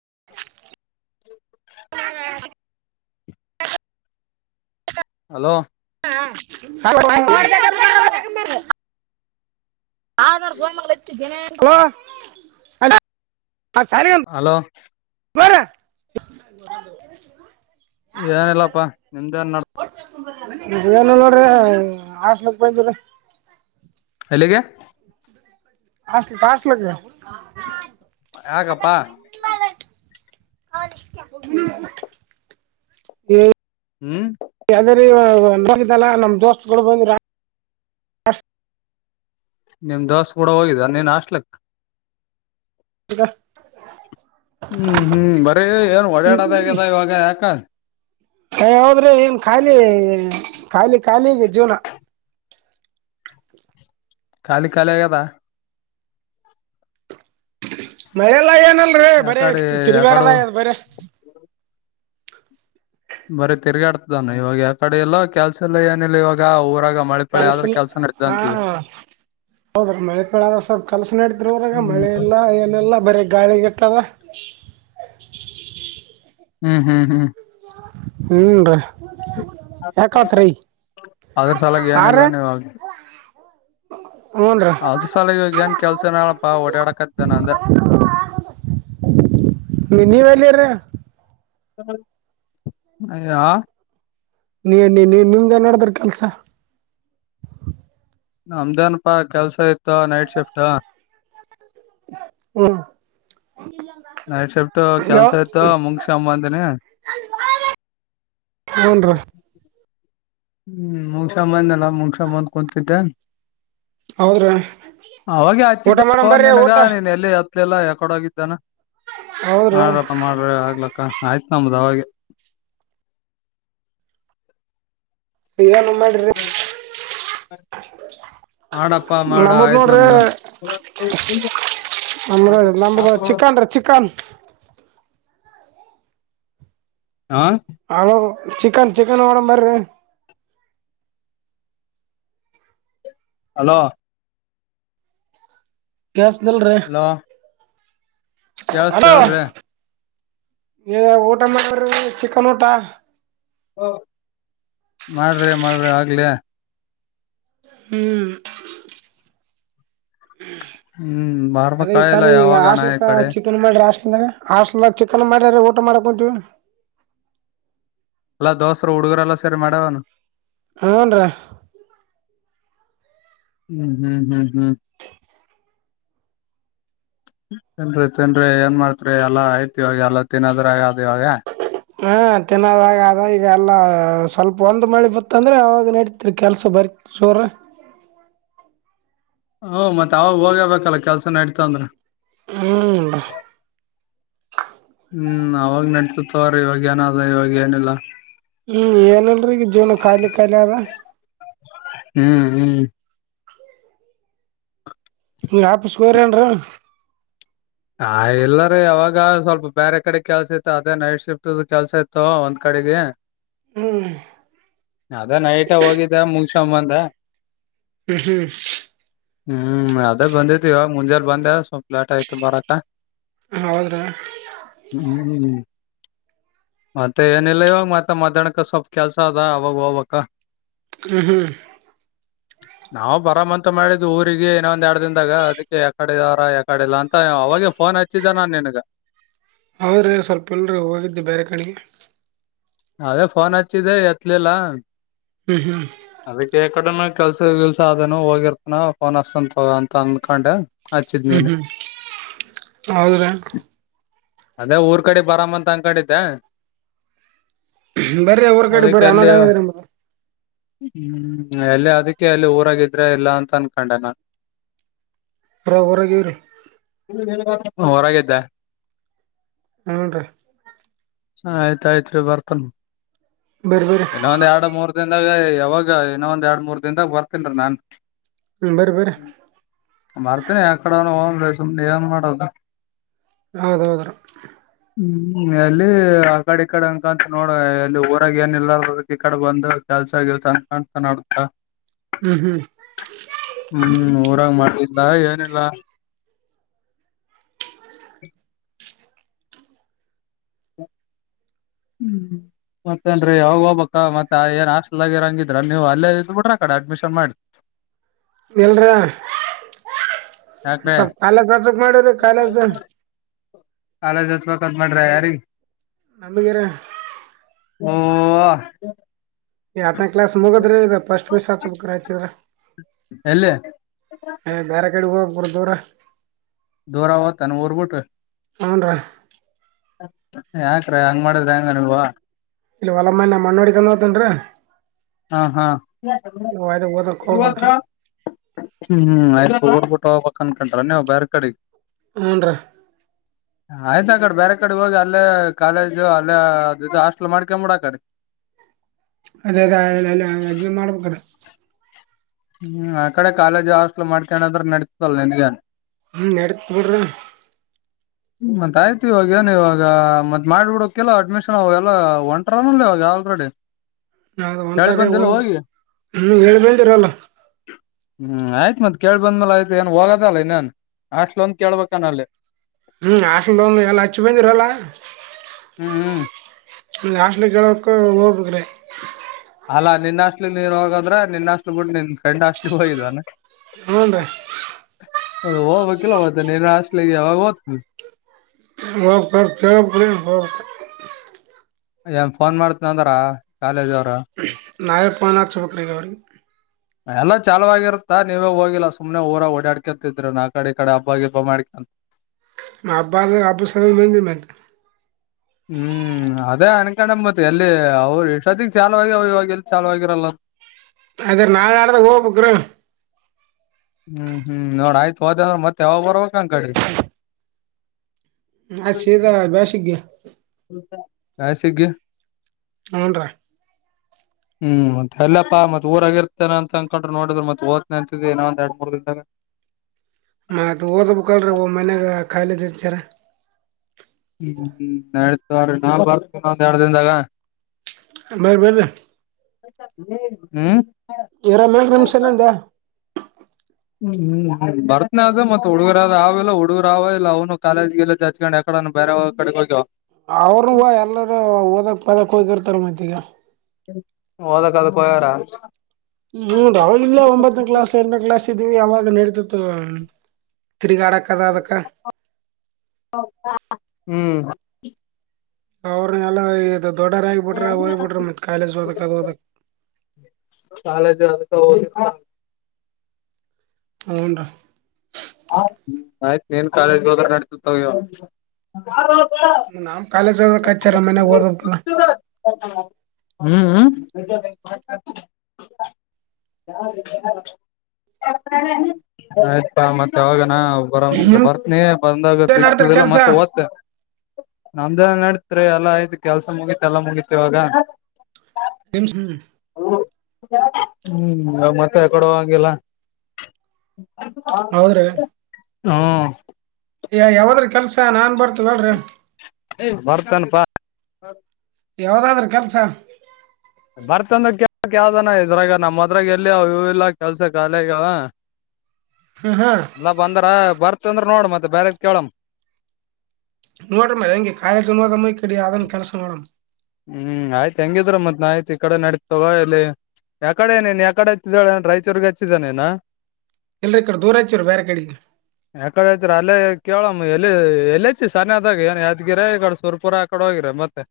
[unintelligible] [unintelligible] Hello. ಹ್ಮ್ಹ್ ಸಲಾ. [unintelligible] ಅದರ [unintelligible] ಕೊ. [unintelligible] ಹಲೋ. ಬರೆಯ. [unintelligible] ಏನಿಲ್ಲಪ್ಪಾ ನಿಮ್ದ ಏನ್ ನಡ್ತ. ಏನೋ ನೋಡ್ರಿ ಹಾಸ್ಟೆಲ್ ಕ ಬಂದಿಲ. ಎಲ್ಲಿಗೆ. ಫಾಸ್ಟ್ ಫಾಸ್ಟ್ಲಾಗ್. ಯಾಕ ಅಪ್ಪ. [unintelligible] ಏ ಹ್ಮ್ ಯಾವುದರ ಇವಗ್. ನೋಡಿದೆಲ್ಲ ನಮ್ ದೋಸ್ತಗಳು ಬಂದಿರ. ನಿಮ್ ದೋಸ ಕೂಡ ಹೋಗಿದ ನೀನ್ ಆಸ್ಲಕ್ಕ ಈಗ ಹೂ ಹೂ ಬರೀ ಏನ್ ಓಡಾಡೋದ ಆಗ್ಯದ ಇವಾಗ ಯಾಕ ಹೇ ಹೌದ್ರಿ ಏನ್ ಖಾಲಿ ಖಾಲಿ ಖಾಲಿ ಜೀವನ ಖಾಲಿ ಖಾಲಿ ಆಗ್ಯದ ಮಯೆಲ್ಲ ಏನಲ್ರಿೀ ಭಾರಿ ಯಾಕಡೆ ಯಾಕಡು ತಿರುಗ್ಯಡಡೆ ಆಗ್ಯತಿ ಬರಿ ಬರೀ ತಿರ್ಗಾಡ್ತ ಇದಾನೆ ಇವಾಗ ಯ ಕಡೆ ಎಲ್ಲ ಕೆಲ್ಸ ಎಲ್ಲ ಏನಿಲ್ಲ ಇವಾಗ ಊರಾಗ ಮಳೆ ಪಳೆ ಆದ್ರ ಕೆಲ್ಸಿಲ್ಲ ಕೆಲ್ಸ ನಡ್ದ ಹಾ ಅಂತಿದೆ ಹೌದ್ರೀ ಮಳೆ ಕ ಆದ್ರ ಸ್ವಲ್ಪ ಕೆಲಸ ನಡಿದ್ರಿ ಊರಾಗ ಹ್ಮ್ ಮಳೆ ಇಲ್ಲ ಏನೆಲ್ಲಾ ಬರಿ ಗಾಳಿಗೆ ಇಟ್ಟವ ಹೂ ಹೂ ಹೂ ಹೂ ರೀ ಯಾಕಾತ್ರಿ ಅದ್ರ ಸಲಾಗಿ ಆರ ಏನಿಲ್ಲ ನೀವು ಹೂನ್ರೀ ಅಲ್ದು ಸಾಲಗ ಏನ್ ಕೆಲ್ಸನಪ್ಪಾ ಓಡಾಡಕ್ದ ನಂದ ನೀ ನೀವ ಎಲ್ಲಿರೀ ಅ ಹಾ ನೀ ನೀ ನೀ ನಿಮ್ದೆ ನೆಡ್ಡಡ್ರಿ ಕೆಲ್ಸ ನಮ್ದೇನಪ್ಪಾ ಕೆಲ್ಸ ಇತ್ತ ನೈಟ್ ಶಿಫ್ಟ ಹೂ ನೈಟ್ ಶಿಫ್ಟ್ ಕೆಲ್ಸ ಇತ ಮುಗಿಸ್ಕ ಬಂದೀನಿ ಹ ಹೂನ್ರೀ ಹೂ ಮುಗ್ಸಬಾಡಿನಲ್ಲ ಮುಗಿಸ್ಕೊಂಡು ಬಂದು ಕುಂತಿದೆ ಹೌದ್ರಿ ಅವಾಗ ಊಟ ಹಚ್ಚಿದ್ದ ಮಾಡಮ್ ಫೋನ್ ಬರ್ರಿ ನಿಂಗ ಊಟ ನೀನ್ ಎಲ್ಲಿ ಎತ್ ಇಲ್ಲ ಯಾಕಡೋಗಿದ್ದಾನ ಹೌದ್ರಿ ಮಾಡ್ರಪ್ಪ ಮಾಡ್ರಿ ಆಗ್ಲಕ್ಕ ಆಯ್ತ ಆಯ್ತು ನಮ್ದು ಅವಗೆ ಏನ್ ಮಾಡೀರಿ ಮಾಡಪ್ಪ ಮಾಡು ಆಯ್ತು ನಮ್ದು ನ ನಮ್ದು ಚಿಕನ್ೀ ಚಿಕನ್ ಹಾ ಹಲ ಚಿಕನ್ ಚಿಕನ್ ಮೇಡನ್ ಬನ್ರೀ ಹಲೋ ಕೆಲ್ಸದಿಲ್ಲ ರೀ ಹಲೋ ಕೇಳಸ್ತ ಹೇಳ್ರಿ ಊಟ ಮಾಡ್ರಿ ಚಿಕನ್ ಊಟ ಮಾಡ್ರಿ ಮಾಡ್ರಿ ಆಗ್ಲಿ ಹೂ ಹ್ಮ್ ಅದೇ ಈ ಬರ್ಬೇಕಾಗಿಲ್ಲ ಸಾಲಿ ಈ ಯಾವಾಗನ ಈ ಹೊಸ್ತ್ಲಕ ಕಡೆ ಚಿಕ್ಕನ್ ಮಡಿ್ರಷ್ಟ ಆ ಹಾಸ್ಟ್ಲಾಗಾ ಚಿಕನ್ ಮಾಡ್ಯಾರ ಊಟ ಮಾಡ ಕುಂತೀವಿ ಎಲ್ಲಾ ದೋಸರು ಹುಡುಗರೆಲ್ಲ ಸರಿ ಮಾಡೆವೆನಾ ಹೂ ರಿ ಹೂ ಹೂ ಹೂ ಹೂ ತಿನ್ರಿ ತಿನ್ರಿ ಏನ್ ಮಾಡ್ತ್ರಿ ಎಲ್ಲಾ ಐ್ತಿ ಇವಾಗ ಎಲ್ಲ ತಿನ್ನದ್ರ ಆಗದು್ ಇವಾಗ ಹಾ ತಿನ್ನದಾಗ ಅದ ಈಗ ಎಲ್ಲ ಸ್ವಲ್ಪ ಒಂದ್ ಮಳೆ ಬತ್ತಂದ್ರೆ ಅವಾಗ ನಡೀತಿರಿ ಕೆಲ್ಸ ಬರ ಲಿಪ್ ಸೊರ ಹ ಮತ್ತತ್ ಅವಾಗ ಹೋಗಬೇಕಲ್ಲ ಕೆಲ್ಸ ನೆಡಿತವು ಅಂದ್ರ ಹೂ ರಿ ಹೂ ಅವಾಗ ನಡ್ತಿತ್ ಅವ್ರ ಇವಾಗ ಏನಾದ ಇವಾಗ ಏನಿಲ್ಲ ಹೂ ಏನಲ್ರೀ ಈಗ ಜೀವನ ಖಾಲಿ ಖಾಲಿ ಅದ ಹೂ ಹೂ ಲೆಪ್ಸ್ಕೋರಿ ವಾಪಸ್ಕೋರೇನ್ರ ಹ ಇಲ್ಲರಿೀ ಅವಾವಾಗ ಸ್ವಲ್ಪ ಬೇರೆ ಕಡೆ ಕೆಲ್ಸ ಇತ್ತು ಅದೇ ನೈಟ್ ಶಿಫ್ಟ ಕೆಲ್ಸ ಇತ್ತು ಒಂದ್ ಕಡೆ ಅವ್ರಿಗೆ ಹ್ಮ್ ಅದ ನೈಟ್ ಹೋಗಿದ್ದ ಮುಗಸಬಂದ ಹ್ಮ್ ಹ್ಮ್ ಹ್ಮ್ ಅದೇ ಬಂದೇತಿ ಇವ ಮುಂಜೆಲ್ ಬಂದೆ ಸ್ವಲ್ಪ ಲಾಟ್ ಆಯ್ತು ಬರಕ ಹೌದ್ರೀ ಹ್ಮ್ ಮತ್ತೆ ಏನಿಲ್ಲ ಇವಾಗ ಮತ್ತ ಮಾತಾಡ್ಕ ಸ್ವಲ್ಪ ಕೆಲ್ಸ ಅದ ಅವಾಗ ಹೋಗ್ಬೇಕಾ ಹ್ಮ್ ಹ್ಮ್ ನಾವವು ಬರಾಮಂತ ಮಾಡಿದ್ದ್ ಊರಿಗೆ ಇನ್ನೊಂದ್ ಎರಡ್ ದನ್ದಾಗ ಅದಕ್ಕೆ ಯಾಕಾಾರ ಯಾಕಾಡೆ ಇಲ್ಲಾ ಅಂತ ಅವಾಗ ಫೋನ್ ಹಚ್ಚಿದ್ದ ನಾನ್ ನನ್ಗ ಆದ್ರರೆ ಸ್ವಲ್ಪಲ್ರ ಹೋಗಿದ್ದು ಬೇರೆ ಕಡೆಗೆ ಅದೇ ಫೋನ್ ಹಚ್ಚಿದೆ ಎತ್ಲೆಲ್ಲ ಹ್ಮ್ ಹ್ಮ್ ಅದಕ್ಕೆ ಕೆಲ್ಸ ಕೆಲ್ಸ ಅದೇನು ಹೋಗಿರ್ತನ ಫೋನ್ ಅಸ್ಂತ ಅಂತ ಅಂದ್ಕೊಂಡೆ ಹಚ್ಚಿದ್ ಹ್ಮ್ ನೀನ್ ಹ್ಮ್ ಹೌದ್ರೆ ಅದೇ ಊರ್ ಕಡೆ ಬರಾಮ ಅಂತ ಅನ್ಕೊಂಡಿದ್ದೆ ಬರ್ರ ಊರ್ ಕಾಡೆ ಅದಕ್ಕೆ ಬರ್ರಿ [unintelligible] ಅಲ್ಲಿ ಅಣದ ಹ್ಮ್ ಎಲ್ಲಿ ಅದಕ್ಕೆ ಅಲ್ಲಿ ಊರಾಗಿದ್ರೆ ಇಲ್ಲ ಅಂತ ಅನ್ಕೊಂಡೆ ನು ಪರಾಪರಗ [unintelligible] ಹೊರಾಗಿದ್ದ ಹ್ನ್ ರೀ ಹ ಆಯ್ತು ಆಯ್ತ್ರಿ ಬರ್ತಾನ ಬರಿ ಬರಿ ಇನ್ನ ಒಂದ್ ಎರಡು ಮೂರ್ ದಿನ ಇಲ್ಲಾಗ [unintelligible] ಯಾವಾಗ ಏನೋ ಒಂದ್ ಎರಡ್ ಮೂರ್ ದಿನದಾಗ ಬರ್ತನ್ರೀ ನಾನು ಬರಿಬರಿ ಮಾಡ್ತೇನಿ ಯಾಕಡೆನೋ ಹೋಗೋಣ ಸುಮ್ನೆ ಏನ್ ಮಾಡೋದು ಹೌದ ಹೌದು ರ ಹ್ಮ್ ಅಲ್ಲಿ ಆ ಕಡೆ ಈ ಕಡೆ ಅನ್ಕಂತ ನೋಡ ಇಲ್ಲಿ ಊರಾಗ ಏನ್ ಇಲ್ಲದ ಈ ಕಡೆ ಬಂದು ಕೆಲ್ಸ ಕೆಲ್ಸ ಅನ್ ಕಾಣಂತ ನಡತ ಹ್ಮ್ ಹ್ಮ್ ಹ್ಮ್ ಊರಂಗ [unintelligible] ಮಾಡಲಿಲ್ಲ ಏನಿಲ್ಲ [inaudible] [inaudible] ಮತ್ತೇನ್ರರಿ ಅವಾವಾಗ ಹೋಗ್ಬೇಕ ಮತ್ತೆ ಏನ್ ಹಾಸ್ಟೆಲ್ ಆಗಿರ ಹಂಗಿದ್ರ ನೀವು ಅಲ್ಲೇ ಇದ್ ಬಿಡ್ರ ಕಡೆ ಅಡ್ಮಿಷನ್ ಮಾಡಿ ಇಲ್ ರೀ [inaudible] ಯಾಕ್ರೀ ಸ್ವಲ್ಪ ಕಾಲೇಜು ಅಚಬೇಕಂತ [unintelligible] ಮಾಡಿದ್ದೆ ಕಾಲೇಜು ಮಾಡ್ರ ಯಾರಿಿಗೆ [unintelligible] ನಂಬಗೆರ ಓ ಆತ್ನ ಕ್ಲಾಸ್ ಮುಗದ್ರಿ ಇದ ಫಸ್ಟ್ ಮಿಸ್ ಹಚ ಬು್ರ ಹಚ್ಚಿದ್ರ ಎಲ್ಲಿ ಹ ಬ್ಯಾರಕೇಡ್ ಹೋಗ ಕೂಡ ದೂರ ದೂರಾವ [unintelligible] ತಾನ ಊರ್ಬುಟ್ಟು ಹುನ್ರಿ ಯಾಕ್ರ ಹಂಗ್ ಮಾಡಿದ್ರ ಹೆಂಗನ್ವಾ ಇಲ್ಲ ಒಲಮ್ಮ ಮಣ್ಣು ಹೊಡಿಕೊಂಡ ಹತನ್ರೀ ಹಾ ಹಾತ್ರ [unintelligible] ಓದಕ್ ಹೋಗ್ಬೇಕ್ರಿ ಹ್ಮ್ ಹ್ಮ್ ಆಯ್ತು ಊರ್ಬಿಟ್ಟ ಹೋಗ್ಬೇಕಕ್ ಅನ್ಕಟ್ರ ನೀವು್ ಬೇರ್ ಕಡೆ ಹುನ್ರಿ ಆಯ್ತ ಆ ಕಡೆ ಬೇರೆ ಕಡೆ ಹೋಗಿ ಅಲ್ಲೇ ಕಾಲೇಜು ಅಲ್ಲೇ ಅ ಇದು ಹಾಸ್ಟೆಲ್ ಮಾಡ್ಕೊಬಿಡಕಡೆ ಅದೇ ಅದ ಅ ಅಲ್ಲ ಅದೊಮ ಕಣ [unintelligible] ಹ್ಮ್ ಆ ಕಡೆ ಕಾಲೇಜ್ ಹಾಸ್ಟ್ಲ್ ಮಾಡ್ಕಣದ್ರ ನಡತದಲ್ಲ ನಿನ್ಗ ಹ್ಮ ನಡತ್ ನೋಡ್ರಿ ಮತ್ ಆಯ್ತು ಇವಾಗ ಏನ್ ಇವಾಗ ಮತ್ ಮಾಡ್ಬಿಡಕಲ್ಲ ಅಡ್ಮಿಷನ್ ಅವಗ ಎಲ್ಲ ಒಂಟರಲ್ ಇವಾಗ ಆಲ್ತ್ರಡೆ ನ ಒಂಟರ ಹ ಒ ಹೇಳ ಬಂದಿದರಾಲ್ ಹ್ಮ್ ಆಯ್ತ್ ಮತ್ ಕೇಳ್ ಬಂದ್ಮೇಲೆ ಆಯ್ತ ಏನ್ ಹೋಗದಲ್ಲ ಇನ್ನೇನ್ ಅಷ್ಟಲ ಒಂದ ಕೇಳ್ಬಾಕನಲ್ಲಿ ಹ್ಮ ಹಾಸ್ಟೆಲ್ [unintelligible] ಎಲ್ಲ ಹಚ್ಚಿ ಬಂದಿರಲ್ಲ ಎಲ್ಲ ಹ್ಮ್ ಹ್ಮ್ ಹಾಸ್ಟೆಲ್ ಕೇಳೋಕ್ಕ ಹೋಗ್ಬೇಕ್ರೆ ಅಲ್ಲಾ ನಿನ್ನಹಾಷ್ಟಲಿ ನೀನ್ ಹೋಗದ್ರ ನಿನ್ನಹಾಷ್ಟಲು ಬಿಟ್ಟ ನಿನ್ ಗಂಡ ಹಾಷ್ಟಿಲಿ ಹೋಗಿದೇನ ಹ್ಞೂನ್ ರೀ ಅ ಹ ಹೋಬಕಿಲ ಮತ್ತ ನೀನ ಹಾಸ್ಟೆಲ್ ಗೆ ಯವಾಗ ಹೊತ್ ಕಚ ಹ [unintelligible] ಏನ್ ಫೋನ್ ಮಾಡ್ತ್ನಂದ್ರ ಕಾಲೇಜ್ ಅವ್ರ ನಾಯಪ್ಪನಾಚ ಬಕಾರಿ ಅವರಿಗೆ ಎಲ್ಲ ಚಲುವಾಗಿರುತ್ತಾ ನೀವೇ ಹೋಗಿಲ್ಲ ಸುಮ್ನೆ ಊರ ಓಡಾಡ್ಕೊಂತಿದ್ರಿ ನಾ ಕಡೆ ಈ ಕಡೆ ಹಬ್ಬಾಗಿಬ್ಬ ಮಾಡ್ಕೊಂತ ನ ಅಬ್ಬ ಅಬು ಸಮ ಮ ಮತ್ ಹ್ಮ್ ಅದೇ ಅನ್ಕೊಂಡಂಬತಿ ಎಲ್ಲಿ ಅವ್ರು ಇಷ್ಟೊತ್ತಿಗೆ ಚಾಲವ ಆಗ್ಯಾವ ಈವಾಗ್ ಎಲ್ಲಿ ಚಾಲ ಆಗರಲ್ಲ ಅದೇ ನಾಳೆ ನಾಡದಗ ಹೋಗ್ಬಕರಿ ಹ್ಮ್ ಹ್ಮ್ ನೋಡ ಆಯ್ತು ಹೋದಂದ್ರ ಮತ್ತೆ ಯಾವಾಗ ಬರ್ಬೇಕ್ ನನ್ ಕಡೆ ಅ ಸಿದ ಬ್ಯಾಸಿಗ್ಗೆ ಕಾಯ ಸಿಗ್ಗೆ ಹುನ್ ರೀ ಹ್ಮ್ ಮತ್ತೆ ಎಲ್ಲಪ್ಪ ಮತ್ ಊರಗಿರ್ತೇನೆ ಅಂತ ಅನ್ಕೊಂಡ್ ನೋಡಿದ್ರೆ ಮತ್ ಹೊದ್ನನೆ ಅಂತಿದಿ ಇನ ಒಂದ್ ಎರಡ್ ಮೂರ್ ದಿನದಾಗ ಮತ್ ಓದಬೇಕಲ ರೀ ಒ ಮನ್ಯಾಗ ಕಾಲೇಜ್ ಹಚ್ಚಾರ ಹ್ಮ್ ನಡೀತತಿ ತೋರಿ ನಾ ಬರ್ ಒಂದ್ ಎರಡು ದಿನದಾಗ ಬರೀ ಬರೀ ಹ್ಮ್ ಇರ ಮೇಲ್ ನಿಮಿಷನಂದ ಹ್ಮ್ ಬರ್ತ್ನ ಅದ ಮತ್ತತ್ ಹುಡುಗರಾದ ಅವ ಇಲ್ಲ ಹುಡುಗರು ಅವ ಇಲ್ಲ ಅವ್ನು ಕಾಲೇಜ್ಗೆಲ್ಲ ಹಚ್ಕೊಂಡ್ ಯಕಡ ಬರ ಕಡಬಗೆವ ಅವರು ಎಲ್ಲರೂ ಓದಕ್ ಪದಕ್ ಹೋಗಿರ್ತಾರ ಮತ್ತಿಗ್ ಓದಕ್ಕ ಅದಕ್ ಹೋಗ್ಯಾರ್ ಹ್ಮ ಹ್ಮ ಅವಾಗಲ್ಲ ಒಂಬತ್ತನೇ ಕ್ಲಾಸ್ ಎಂಟನೇ ಕ್ಲಾಸ್ ಇದ್ದೀವಿ ಅವಾಗ ನಡೀತಿತ್ತು ತಿರಿಗಾಡಕ್ ಆದ ಅದಕ್ಕೆ ಹ ಅವ್ರ ನೆಲ ಇದ ದೊಡ್ಡರ ಆಗಿಬಿಟ್ರ ಹೋಗ್ಬ ಬಿಟ್ರ ಮತ್ ಕಾಲೇಜ್ ಹೋದಕ್ ಅದ ಹೋದಕ್ ಹದು [unintelligible] ಹುನ್ ರೀ ಹ್ಮ ಆಯ್ತ ನೀನ್ ಕಾಲೇಜ್ ಹೋದರ ನಡತತೋಗನ ನಾಮ್ ಕಾಲೇ ಹ್ಮ್ ಹು [unintelligible] [unintelligible] ಆಯ್ತಾ ಮತ್ತೆ ಅವಾಗ. ನಾ ಬರ ನಿಮ್ದ ಬರ್ತನಿ ಬಂದಾಗ ಏನ್ ನಡ್ದ್ರಿ ಸಿಗ್ತದಿಲ್ಲ ಕೆಲ್ಸ ಮತ್ತೆ ಓದ್ತ. ಇದ ನಡತ್ರಿ ಎಲ್ಲಾ ಆಯ್ತು ಕೆಲ್ಸ ಮುಗೀತಿ ಎಲ್ಲಾ ಮುಗೀತಿವಾಗ ತ್ [unintelligible] ಹ್ಮ್ ಮತ್ತೆ ಕೊಡುವಾಂಗಿಲ್ಲ ಹೌದ್ರಿ ಹ್ಮ ಯ ಯಾವದ್ರ ಕೆಲ್ಸ ನಾನ್ ಬರ್ತ ಬರ್ತನ ಪಾ ಯಾವ್ದಾದ್ರ ಕೆಲ್ಸ ಬರ್ತಂದ ಕ ಯಾವ್ದಾನ ಇದ್ರಾಗ ನಮ್ಮ್ ಮದ್ರಾಗ ಎಲ್ಲಿ ಇ ಇಲ್ಲ ಕೆಲ್ಸ ಖಾಲಿ ಆಗ್ಯಾವ ಹ್ಮ್ ಹಾ ನಾ ಬಂದ್ರ ಬರ್ತಂದ್ರ ನೋಡ ಮತ್ತೆ ಬೇರೆದ ಕೇಳಮ್ಮ ನೋಡರೀ ಮಾ ಹೆಂಗೆ ಕಾಲೇಜ್ ಉನ್ವಾದೇ ಕಡಿ ಕೆಲಸ ನೋಡ ಹ್ಮ್ ಆಯ್ತು ಹೆಂಗಿದ್ರ ಮತ್ ನ ಆಯ್ತು ಈ ಕಡೆ ನಡೀ ತಗೊಳ್ಳಲೆ. ಯಾಕಡೆನೇನ್ ಯಾಕಡೆ ಹಚ್ಚಿದಾಳ ರಾಯಚೂರ್ರಿಗೆ ಹಚ್ಚಿದ್ದಾನೇನಾ ಎಲ್ರಿ ಈಕಡೆ ದೂರಚ್ಚಾರ ಬೇರೆ ಕಡೆಗೆ ಯಾಕಡೆ ಅಲ್ಲೇ ಕೇಳುಮ್ಮ ಎಲ್ಲಿ ಎಲ್ಲಚ್ಚಿ ಸಕದಾಗ ಏನ್ ಯಾದಗಿರ ಈ ಕಡೆ ಸುರ್ಪುರ ಆ ಕಡೆ ಹೋಗಿರ ಮತ್ತೆ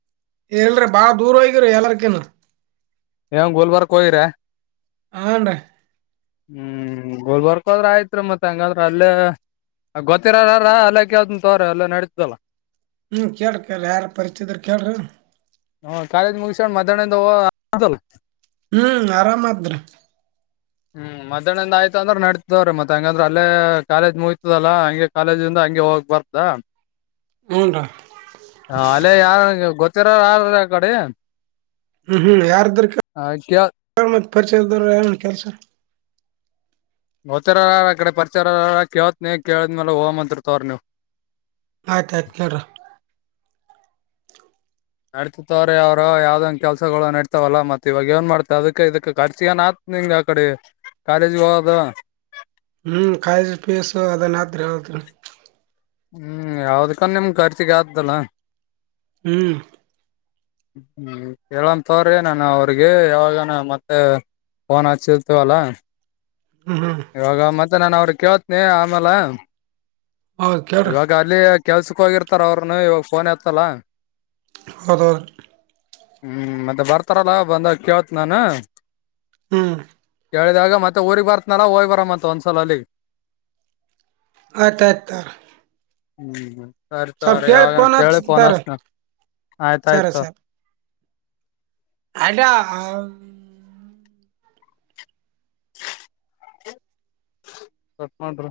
ಏ ಹೇಳರಿ ಬಾಳ ದೂರಹೋಗಿರಿ ಎಲ್ಲಾರಕಿನ್ ಕೊಯರ ಹಂಡ ಹುಂ ಗೋಲ್ ಬರ್ಕೋದ್ರ ಆಯ್ತ್ರಿ ಮತ್ ಹಂಗಾದ್ರ ಅಲ್ಲೇ ಗೊತ್ತಿರಾರಾರ ಅಲ್ಲ ಕಾವ್ದನ್ ತೋ್ರ ಅಲ್ಲ ನಡತದಲ್ಲ ಹುಂ ಕೇಳ್ರಿ ಕೇಳ ರೀ ಯಾರ ಪರಿಚಯ ಇದ್ರ ಕೇಳ್ರಿ ಹು ಕಾಲೇಜ್ ಮುಗಸೋಣ ಮಧ್ಯಾಹ್ನಿಂದ ಹೋಗ ದುಲ್. ಹ್ಮ್ ಆರಾಮಾದ್ ರೀ ಹ್ಮ್ ಮಧ್ಯಾಹ್ನಂದ ಆಯ್ತ ಅಂದ್ರೆ ನಡತಿದವ್ರೀ ಮತ್ತ ಹಂಗಂದ್ರ ಅಲ್ಲೇ ಕಾಲೇಜ್ ಮುಗತದಲ್ಲಾ ಹಂಗೆ ಕಾಲೇಜಇಂದ ಹಂಗೆ ಹೋಗ್ಬಾರ್ದಾ. ಹೂನ್ರಿ ಹಾ ಅಲ್ಲೇ ಯಾರಗೆ ಗೊತ್ತಿರ ಯಾರ ಅಕಡೆ. ಹು ಹು ಯಾರದ್ರ ಕೇಳ್ ಪರಿಚಯ ಇದ್ದರ ಏನ್ ಕೆಲ್ಸ. ಗೊತ್ತಿರ ಈಕಡೆ ಪರಿಚಾರ ಇರೋರರ ಕೇಳತಿನೀ ಕೇಳಿದ್ಮೇಲ ಹೋಗುಮ ಅಂತೀರ ತೋರ್ ನೀವು. ಆಯ್ತಾಯ್ತ್ ಕೇಳ್ರ ನಡ್ತಿತ್ವ್ರ ಅವರು ಯಾವ್ದಂಗ ಕೆಲ್ಸಗಳು ನಡ್ತಾವಲ್ಲ ಮತ್ತ ಇವಾಗ ಏನ್ ಮಾಡ್ತಾವ ಅದಕ್ಕೆ ಇದಕ್ಕೆ ಖರ್ಚ‌ಳ ಏನ್ ನಿಂಗ ಆ ಕಡೆ ಕಾಲೇಜ್ ಹೋಗದ ಹ್ಮ್ ಕಾಲೇಜಿ ಪೀಸು ಅದನ್ತ್ರಿ ಹೇಳತ್ಿ [unintelligible] ಹ್ಮ್ ಯಾವ್ದಕ್ಕ ನಿಮ್ ಖರ್ಚಿಗೆ ಆದ್ದಲ್ಲ ಹ್ಮ್ ಹು ಹೆಳನ ತೋರಿ ನಾನು ಅವ್ರಿಗೆ ಯಾವಾಗನ ಮತ್ತ. ಪೊನ್ ಹಚ್ಚಿರತವಲ್ಲ. ಹ್ಮ್ ಹ್ಮ್ ಇವಾಗ ಮತ್ತೆ ನಾನ ಅವ್ರ ಕೇೇಳತ್ನಿ ಆಮೇಾಲ ಹೌದ್ ಕೇಳ್ರಿ ಇವಾಗ ಅಲ್ಲಿ ಕೆಲ್ಸಕ್ ಹೋಗಿರ್ತಾರ ಅವ್ರನು ಇವಾಗ ಫೋನ್ ಎತ್ತಲ್ಲ ಹೌದ ಹ್ಮ್ ಮತ್ತೆ ಬರ್ತಾರಲ್ಲಾ ಬಂದ ಕೇೇಳತ್ ನಾನು ಹಾ ರಿ ಕೇಳಿದಾಗ ಮತ್ತೆ ಊರಿಗೆ ಬರ್ತ್ನನಾಣ್ಣ ಹೋಗಿ ಬರ್ಂತ ಒಂದ್ಸಲಲ್ಲಿ ಆಯ್ತ ಆಯ್ತ ತೋರಿ ಹು ಸರಿ ತೋರಿ ಯಾವಾಗ ಕೇಳಿ ಫೋನ್ ಹಚ್ತಾರ ಹಚ್ಚತೇನಿ ಆಯ್ತ ಆಯ್ತ ತೋರಿ. ಅದಾ. ಕಟ್ ಮಾಡ್ ಬ್ರೋ